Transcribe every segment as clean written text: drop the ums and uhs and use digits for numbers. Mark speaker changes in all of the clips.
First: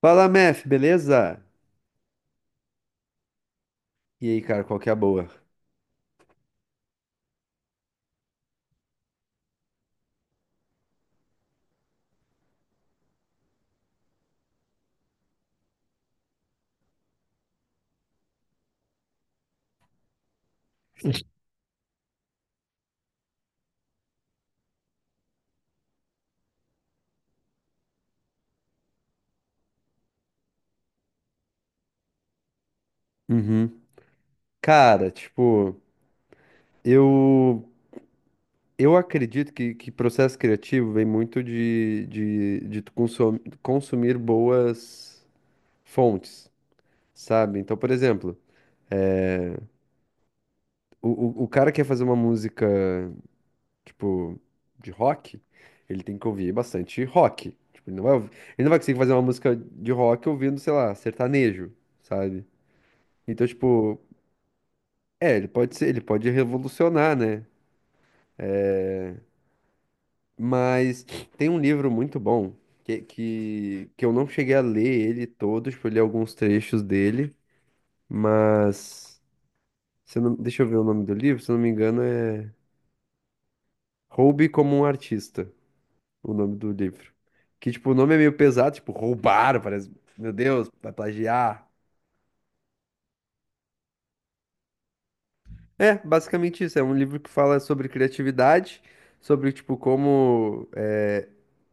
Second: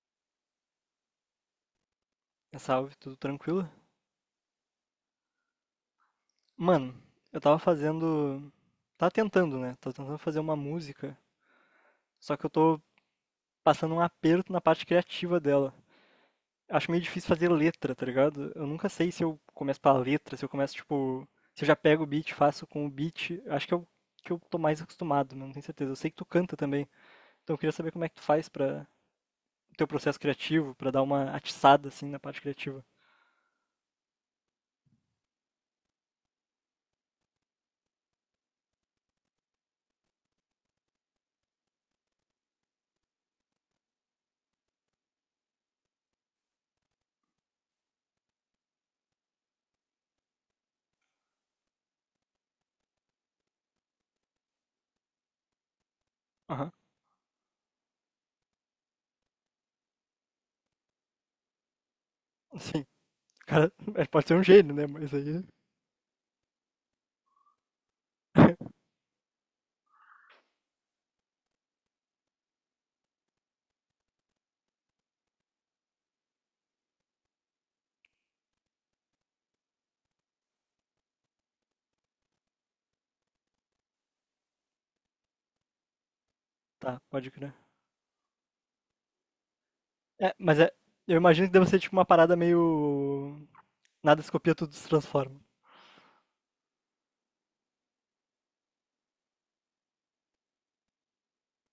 Speaker 1: Fala, Mef, beleza?
Speaker 2: Salve, tudo tranquilo?
Speaker 1: E aí, cara, qual que é a boa?
Speaker 2: Mano, eu tava fazendo. Tava tentando, né? Tava tentando fazer uma música. Só que eu tô passando um aperto na parte criativa dela. Acho meio difícil fazer letra, tá ligado? Eu nunca sei se eu começo pela letra, se eu começo, tipo. Se eu já pego o beat, faço com o beat. Acho que eu tô mais acostumado, mas não tenho certeza. Eu sei que tu canta também. Então eu queria saber como é que tu faz pra. O teu processo criativo, pra dar uma atiçada, assim, na parte criativa.
Speaker 1: Uhum. Cara, tipo, eu eu acredito que processo criativo vem muito de tu consumir boas fontes, sabe? Então, por exemplo, o, o cara quer fazer uma música, tipo, de rock, ele tem que ouvir
Speaker 2: Aham,
Speaker 1: bastante rock. Tipo, ele não vai conseguir fazer uma música de rock ouvindo, sei lá, sertanejo, sabe?
Speaker 2: sim. O
Speaker 1: Então,
Speaker 2: cara,
Speaker 1: tipo.
Speaker 2: pode ser um gênio, né? Mas
Speaker 1: É,
Speaker 2: aí.
Speaker 1: ele pode ser, ele pode revolucionar, né? Mas tem um livro muito bom que eu não cheguei a ler ele todo, tipo, eu li alguns trechos dele, mas se eu não, deixa eu ver o nome do livro, se eu não me engano é Roube como um artista, o nome do
Speaker 2: Tá,
Speaker 1: livro.
Speaker 2: pode crer.
Speaker 1: Que tipo, o nome é meio pesado, tipo, roubar, parece, meu
Speaker 2: É, mas
Speaker 1: Deus,
Speaker 2: é,
Speaker 1: vai
Speaker 2: eu imagino que deve
Speaker 1: plagiar.
Speaker 2: ser tipo uma parada meio. Nada se copia, tudo se transforma.
Speaker 1: É, basicamente isso, é um livro que fala sobre criatividade, sobre tipo como é,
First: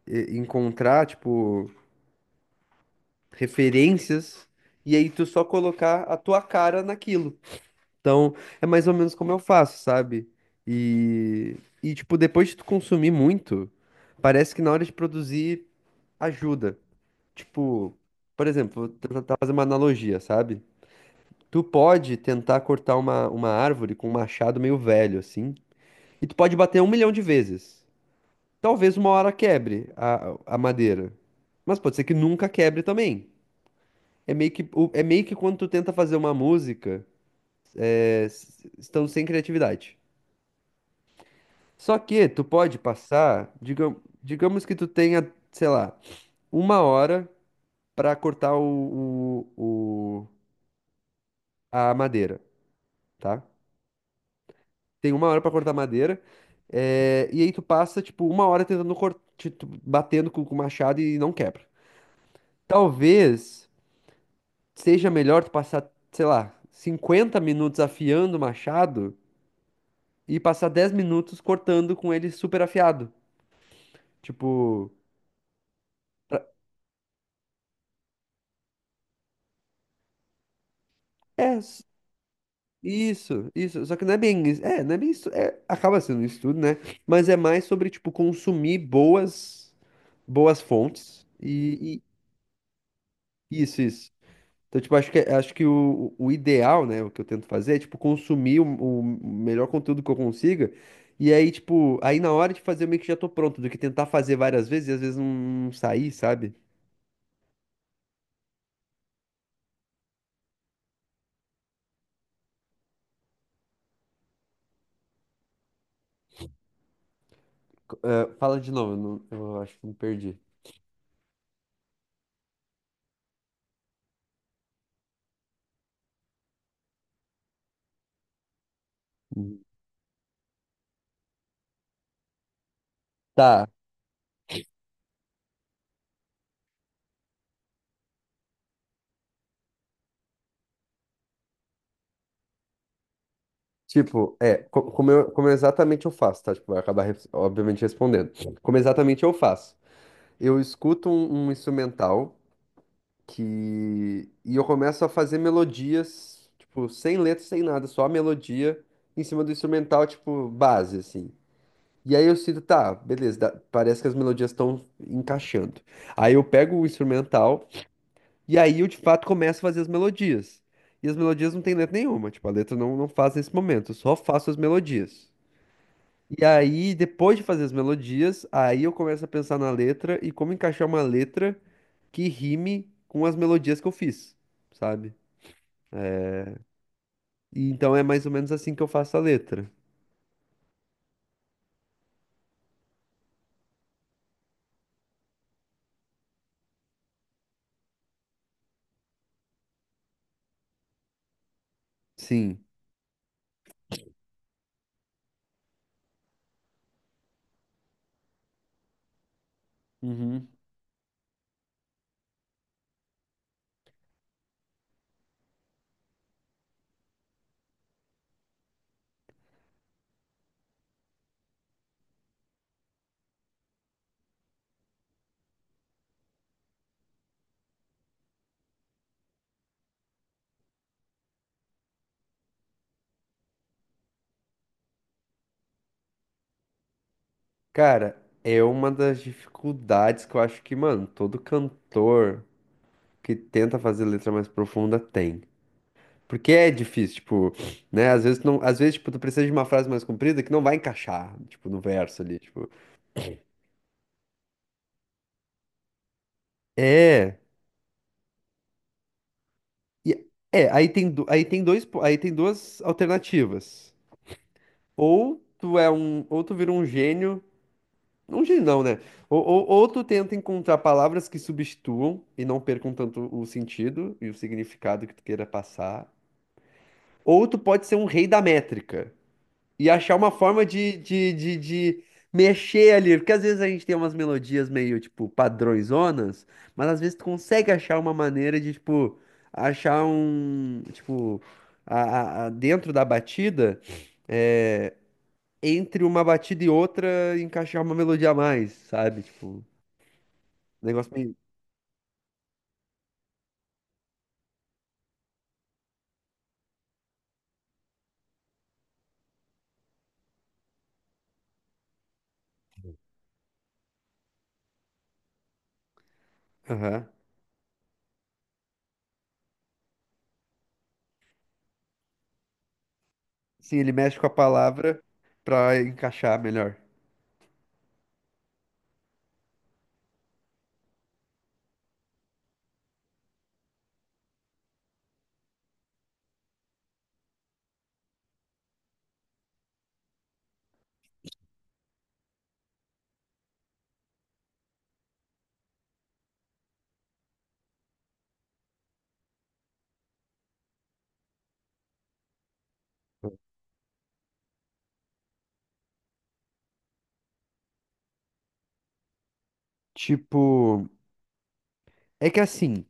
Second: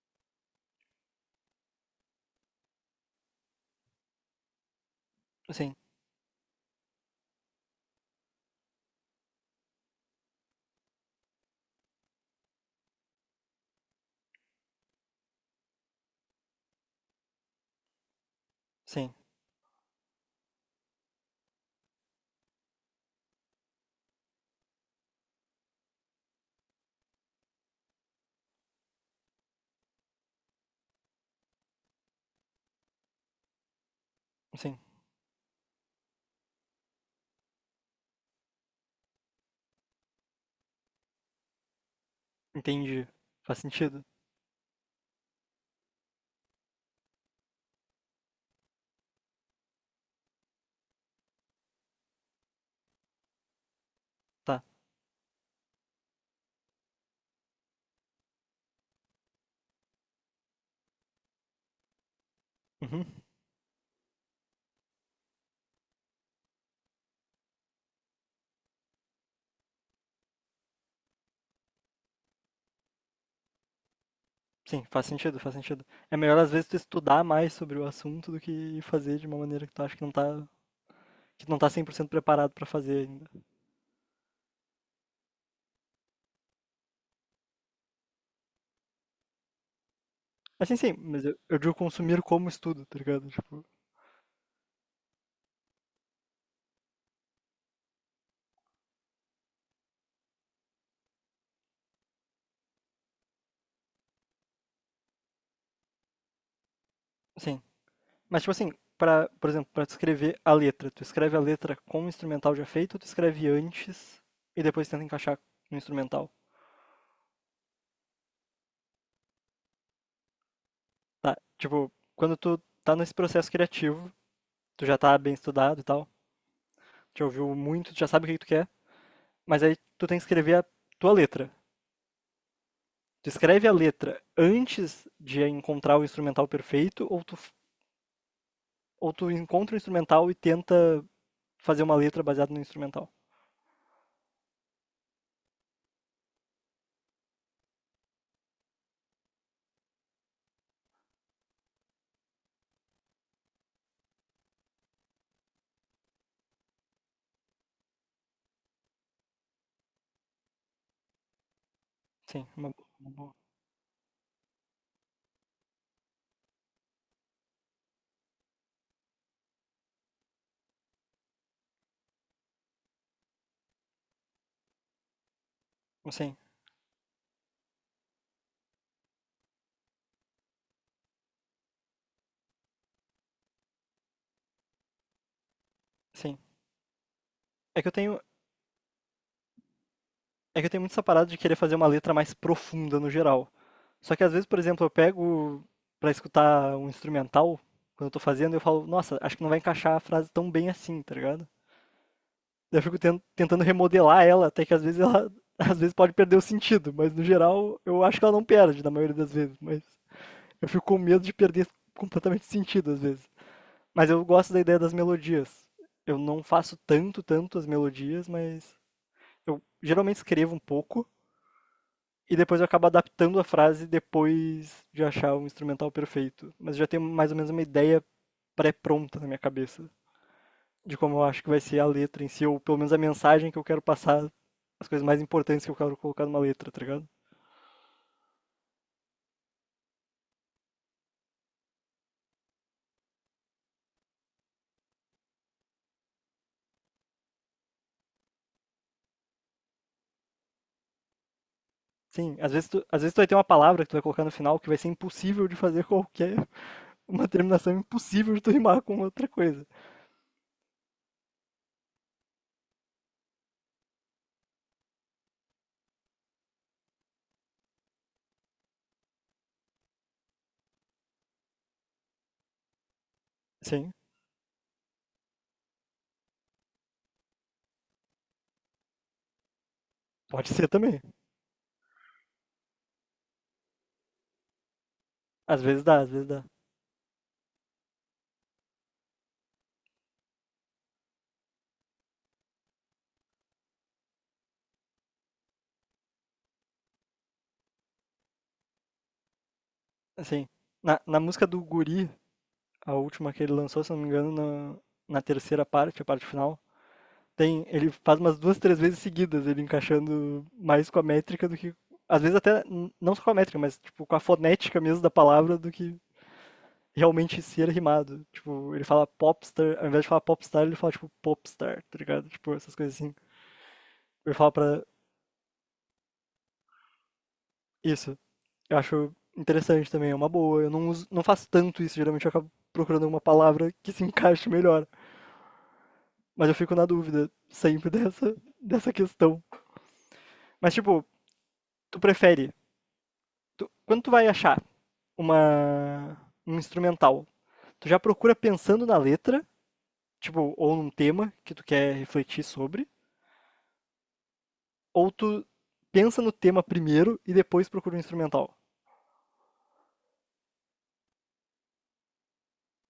Speaker 1: encontrar, tipo, referências, e aí tu só
Speaker 2: Sim,
Speaker 1: colocar a tua cara naquilo. Então, é mais ou menos como eu faço, sabe? E, e tipo, depois de tu consumir muito, parece que na hora de produzir ajuda. Tipo, por exemplo,
Speaker 2: sim,
Speaker 1: vou tentar fazer uma analogia, sabe? Tu pode tentar cortar uma árvore com um machado meio velho, assim, e tu pode bater 1 milhão de vezes. Talvez uma hora quebre a madeira. Mas pode ser que nunca quebre também. É meio que,
Speaker 2: sim.
Speaker 1: é meio que quando tu tenta fazer uma música, é, estando sem criatividade. Só que tu pode
Speaker 2: Entendi.
Speaker 1: passar,
Speaker 2: Faz sentido.
Speaker 1: digamos que tu tenha, sei lá, uma hora pra cortar a madeira, tá?
Speaker 2: Tá.
Speaker 1: Tem uma hora pra cortar a madeira, é, e aí tu passa, tipo, uma hora tentando cortar, batendo com o machado e não quebra.
Speaker 2: Uhum.
Speaker 1: Talvez seja melhor tu passar, sei lá, 50 minutos afiando o machado e passar 10 minutos cortando com ele super afiado.
Speaker 2: Sim,
Speaker 1: Tipo,
Speaker 2: faz sentido, faz sentido. É melhor
Speaker 1: pra-
Speaker 2: às vezes tu estudar mais sobre o assunto do que fazer de uma maneira que tu acha que
Speaker 1: é
Speaker 2: não tá
Speaker 1: s-
Speaker 2: 100% preparado pra fazer ainda.
Speaker 1: isso, isso. Só que não é bem isso. É, não é bem isso. É, acaba sendo isso tudo, né? Mas é mais sobre, tipo, consumir boas, boas
Speaker 2: Assim, sim, mas
Speaker 1: fontes
Speaker 2: eu digo
Speaker 1: e,
Speaker 2: consumir como estudo, tá ligado? Tipo,
Speaker 1: isso, isso. Então, tipo, acho que o ideal, né, o que eu tento fazer é, tipo, consumir o melhor conteúdo que eu consiga. E aí, tipo, aí na hora de fazer, eu meio que já tô pronto, do que tentar fazer várias vezes e às vezes não sair, sabe?
Speaker 2: sim. Mas tipo assim, pra, por exemplo, pra tu escrever a letra, tu escreve a letra com o instrumental já feito ou tu escreve antes e depois tenta encaixar no instrumental?
Speaker 1: Fala de novo, eu, não- eu acho que me perdi.
Speaker 2: Tá, tipo, quando tu tá nesse processo criativo, tu já tá bem estudado e tal, já ouviu muito, tu já sabe o que que tu quer, mas aí tu tem que escrever a tua letra. Tu escreve
Speaker 1: Tá.
Speaker 2: a letra antes de encontrar o instrumental perfeito ou tu encontra o instrumental e tenta fazer uma letra baseada no instrumental?
Speaker 1: Tipo, é, como eu exatamente eu faço, tá? Tipo, obviamente, respondendo. Como exatamente eu faço. Eu escuto um instrumental que... E eu começo a fazer melodias, tipo, sem letra, sem nada, só a melodia em cima do instrumental, tipo, base, assim. E aí eu
Speaker 2: Sim,
Speaker 1: sinto,
Speaker 2: uma, bo-
Speaker 1: tá,
Speaker 2: uma boa.
Speaker 1: beleza, parece que as melodias estão encaixando. Aí eu pego o instrumental. E aí eu de fato começo a fazer as melodias. E as melodias não tem letra nenhuma, tipo, a letra não, não faz nesse momento, eu só faço as melodias.
Speaker 2: Sim,
Speaker 1: E aí, depois de fazer as melodias, aí eu começo a pensar na letra e como encaixar uma letra que rime com as melodias que eu fiz, sabe?
Speaker 2: sim.
Speaker 1: E
Speaker 2: É que eu
Speaker 1: então é
Speaker 2: tenho,
Speaker 1: mais ou menos assim que eu faço a letra.
Speaker 2: é que eu tenho muito essa parada de querer fazer uma letra mais profunda no geral. Só que às vezes, por exemplo, eu pego pra escutar um instrumental, quando eu tô fazendo, eu falo, nossa, acho que não vai encaixar a frase tão bem assim, tá ligado?
Speaker 1: Sim.
Speaker 2: Eu fico ten- tentando remodelar ela, até que às vezes ela às vezes pode perder o sentido, mas no geral eu acho que ela não perde na maioria das vezes, mas
Speaker 1: Uhum.
Speaker 2: eu fico com medo de perder completamente o sentido às vezes. Mas eu gosto da ideia das melodias. Eu não faço tanto, tanto as melodias, mas eu geralmente escrevo um pouco e depois eu acabo adaptando a frase depois de achar um instrumental perfeito. Mas já tenho mais ou menos uma ideia pré-pronta na minha cabeça de como eu acho que vai ser a letra em si, ou pelo menos a mensagem que eu quero passar, as coisas mais importantes que eu quero colocar numa letra, tá ligado?
Speaker 1: Cara, é uma das dificuldades que eu acho que, mano, todo cantor que tenta fazer letra mais profunda tem. Porque é difícil, tipo, né? Às vezes, não, às vezes, tipo, tu precisa de uma frase mais comprida que não vai encaixar, tipo, no verso
Speaker 2: Sim,
Speaker 1: ali, tipo.
Speaker 2: às vezes tu vai ter uma palavra que tu vai colocar no final que vai ser impossível de fazer qualquer. Uma
Speaker 1: É,
Speaker 2: terminação impossível de tu rimar com outra coisa.
Speaker 1: e- aí tem, aí tem duas alternativas. Ou tu vira um gênio não, né? Ou tu tenta encontrar palavras que substituam e não percam tanto o
Speaker 2: Sim,
Speaker 1: sentido e o significado que tu queira passar. Ou tu pode ser um rei da métrica. E achar uma
Speaker 2: pode
Speaker 1: forma
Speaker 2: ser também.
Speaker 1: de mexer ali. Porque às vezes a gente tem umas melodias meio, tipo,
Speaker 2: Às vezes dá, às vezes dá.
Speaker 1: padrõezonas, mas às vezes tu consegue achar uma maneira de, tipo, achar um, tipo, dentro da batida, é, entre uma batida e outra, encaixar uma melodia a mais, sabe? Tipo, um
Speaker 2: Assim, na,
Speaker 1: negócio
Speaker 2: na
Speaker 1: meio.
Speaker 2: música do Guri, a última que ele lançou, se não me engano, na, na terceira parte, a parte final, tem, ele faz umas duas, três vezes seguidas, ele encaixando mais com a métrica do que, às vezes até, n- não só com a métrica, mas tipo, com a fonética mesmo da palavra do que
Speaker 1: Aham.
Speaker 2: realmente ser rimado. Tipo, ele fala popstar, ao invés de falar popstar, ele fala tipo popstar, tá ligado? Tipo, essas coisas assim.
Speaker 1: Sim, ele mexe com a
Speaker 2: Ele fala pra
Speaker 1: palavra pra encaixar melhor.
Speaker 2: isso. Eu acho interessante também, é uma boa. Eu não uso, não faço tanto isso, geralmente eu acabo procurando uma palavra que se encaixe melhor. Mas eu fico na dúvida sempre dessa, dessa questão. Mas, tipo, tu prefere. Tu- quando tu vai achar uma, um instrumental, tu já procura pensando na letra, tipo, ou num tema que tu quer refletir sobre, ou tu pensa no tema primeiro e depois procura um instrumental.
Speaker 1: Tipo, é que assim.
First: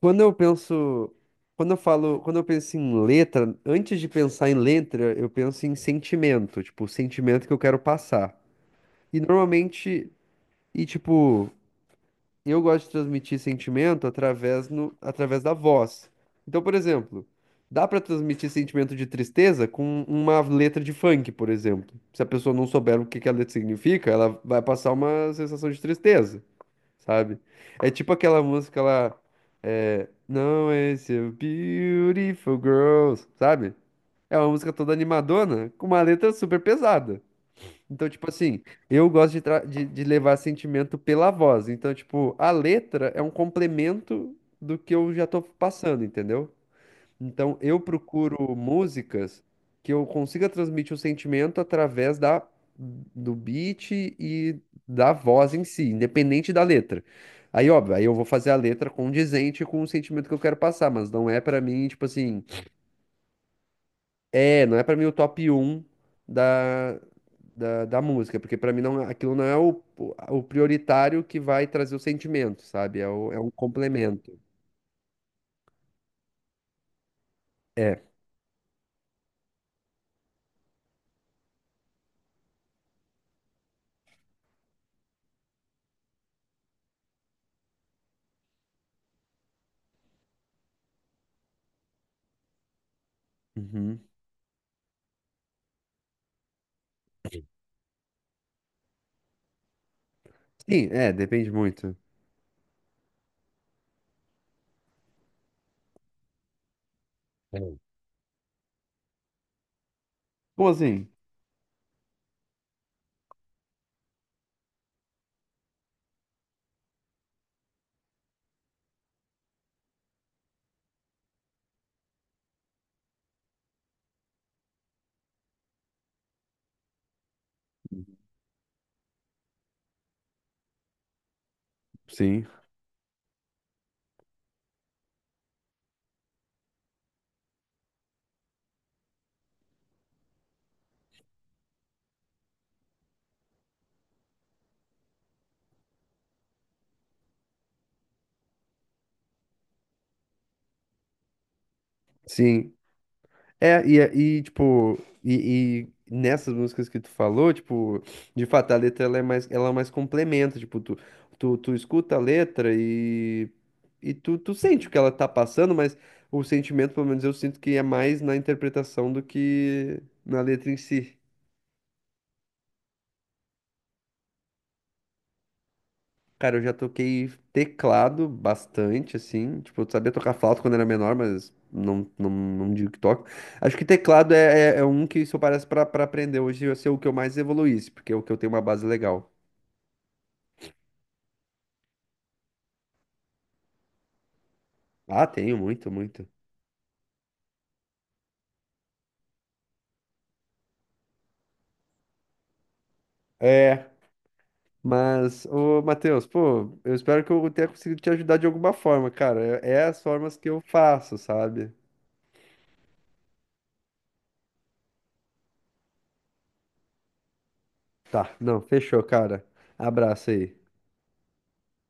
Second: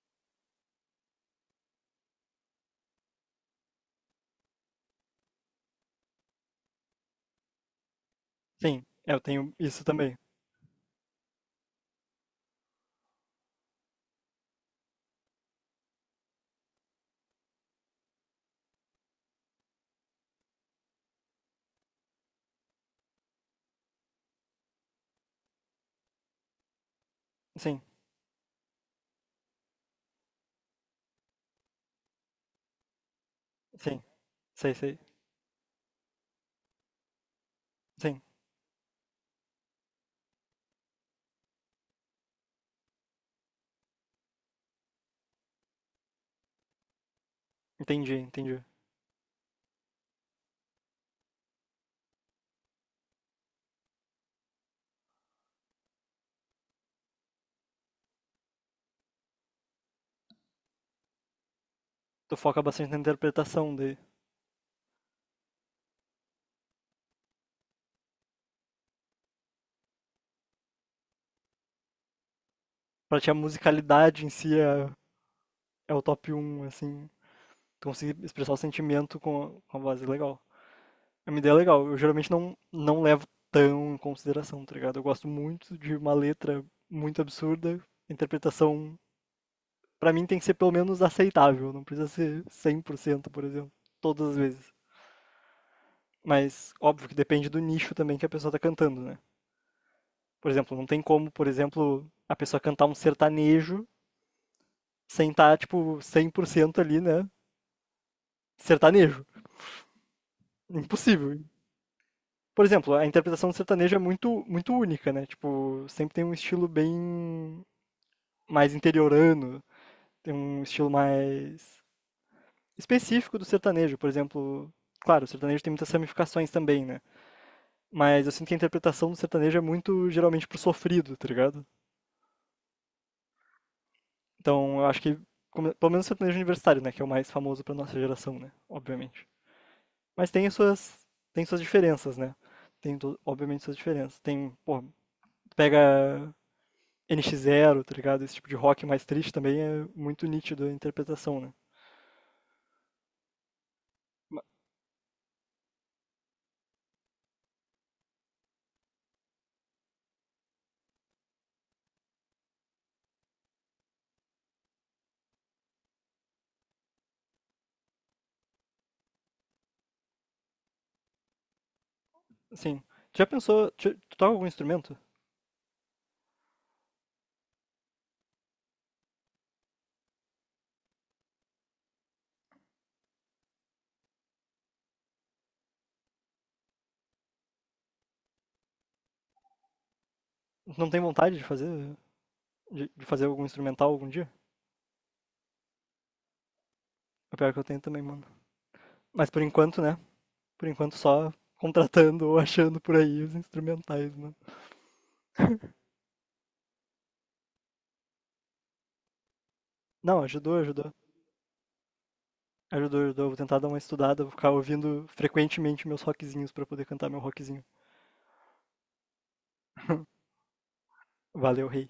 Speaker 1: Quando eu penso, quando eu falo, quando eu penso em letra, antes de pensar em letra, eu penso em sentimento, tipo, o sentimento que eu quero passar.
Speaker 2: Sim,
Speaker 1: E
Speaker 2: eu tenho isso
Speaker 1: normalmente,
Speaker 2: também.
Speaker 1: e tipo, eu gosto de transmitir sentimento através no, através da voz. Então, por exemplo, dá pra transmitir sentimento de tristeza com uma letra de funk, por exemplo. Se a pessoa não souber o que que a letra significa, ela vai passar uma sensação de tristeza sabe?
Speaker 2: Sim,
Speaker 1: É tipo aquela música lá, é, Não é seu beautiful girls, sabe?
Speaker 2: sim,
Speaker 1: É uma música
Speaker 2: sei,
Speaker 1: toda
Speaker 2: sei.
Speaker 1: animadona, com uma letra super pesada. Então,
Speaker 2: Sim,
Speaker 1: tipo assim, eu gosto de, de levar sentimento pela voz. Então, tipo, a letra é um complemento do que eu já tô passando, entendeu? Então, eu
Speaker 2: entendi,
Speaker 1: procuro
Speaker 2: entendi.
Speaker 1: músicas que eu consiga transmitir o sentimento através da, do beat e da voz em si, independente da letra. Aí, óbvio, aí eu vou fazer a letra condizente com o sentimento que eu quero passar, mas não é pra mim, tipo
Speaker 2: Tu
Speaker 1: assim,
Speaker 2: foca bastante na interpretação de.
Speaker 1: é, não é pra mim o top um da, da música, porque pra mim não, aquilo não é o prioritário que vai trazer o sentimento, sabe? É,
Speaker 2: Pra ti a
Speaker 1: é um
Speaker 2: musicalidade em
Speaker 1: complemento.
Speaker 2: si é, é o top um assim. Tu
Speaker 1: É.
Speaker 2: conseguir expressar o sentimento com a voz é legal. É uma ideia legal. Eu geralmente não, não levo tão em consideração, tá ligado? Eu gosto muito de uma letra muito absurda, a interpretação, pra mim, tem que ser pelo menos aceitável. Não precisa ser cem por cento por exemplo,
Speaker 1: Uhum.
Speaker 2: todas as vezes. Mas, óbvio que depende do nicho também que a pessoa tá cantando, né? Por exemplo, não
Speaker 1: Sim,
Speaker 2: tem
Speaker 1: é,
Speaker 2: como, por
Speaker 1: depende muito.
Speaker 2: exemplo, a pessoa cantar um sertanejo sem estar, tipo, 100% ali, né?
Speaker 1: É.
Speaker 2: Sertanejo.
Speaker 1: Como assim?
Speaker 2: Impossível. Por exemplo, a interpretação do sertanejo é muito, muito única, né? Tipo, sempre tem um estilo bem mais interiorano, tem um estilo mais específico do sertanejo. Por exemplo, claro, o sertanejo tem muitas ramificações também, né? Mas eu sinto que a interpretação do sertanejo é muito, geralmente, pro sofrido, tá ligado?
Speaker 1: Sim,
Speaker 2: Então, eu acho que, como- pelo menos o sertanejo universitário, né? Que é o mais famoso pra nossa geração, né? Obviamente. Mas tem as suas, tem suas diferenças, né? Tem, to- obviamente, suas diferenças. Tem, pô, pega NX Zero, tá ligado? Esse tipo de rock mais triste também é muito nítido a interpretação, né?
Speaker 1: sim. É, e
Speaker 2: Ma-
Speaker 1: tipo, e nessas músicas que tu falou, tipo, de fato a letra ela é mais complementa, tipo, tu escuta a letra e, tu sente o que ela tá passando, mas o sentimento, pelo menos eu sinto que é mais na interpretação do que na letra em si.
Speaker 2: Assim, tu já pensou, tu, tu toca algum instrumento?
Speaker 1: Cara, eu já toquei teclado bastante, assim. Tipo, eu sabia tocar flauta quando era menor, mas não digo que toco. Acho que teclado é um que, se eu parece, pra aprender hoje, ia ser o que eu mais evoluísse, porque é o que eu tenho uma base legal.
Speaker 2: Não tem vontade de fazer algum instrumental algum dia?
Speaker 1: Ah, tenho, muito, muito.
Speaker 2: É o pior que eu tenho também, mano. Mas por enquanto, né? Por enquanto só contratando ou achando por aí os
Speaker 1: É.
Speaker 2: instrumentais, mano.
Speaker 1: Mas, ô, Matheus, pô, eu espero que eu tenha conseguido te ajudar de alguma forma, cara. É, é as
Speaker 2: Não,
Speaker 1: formas que
Speaker 2: ajudou,
Speaker 1: eu
Speaker 2: ajudou.
Speaker 1: faço, sabe?
Speaker 2: Ajudou, ajudou. Vou tentar dar uma estudada, vou ficar ouvindo frequentemente meus rockzinhos pra poder cantar meu rockzinho.
Speaker 1: Tá, não, fechou, cara. Abraço aí.
Speaker 2: Valeu, rei.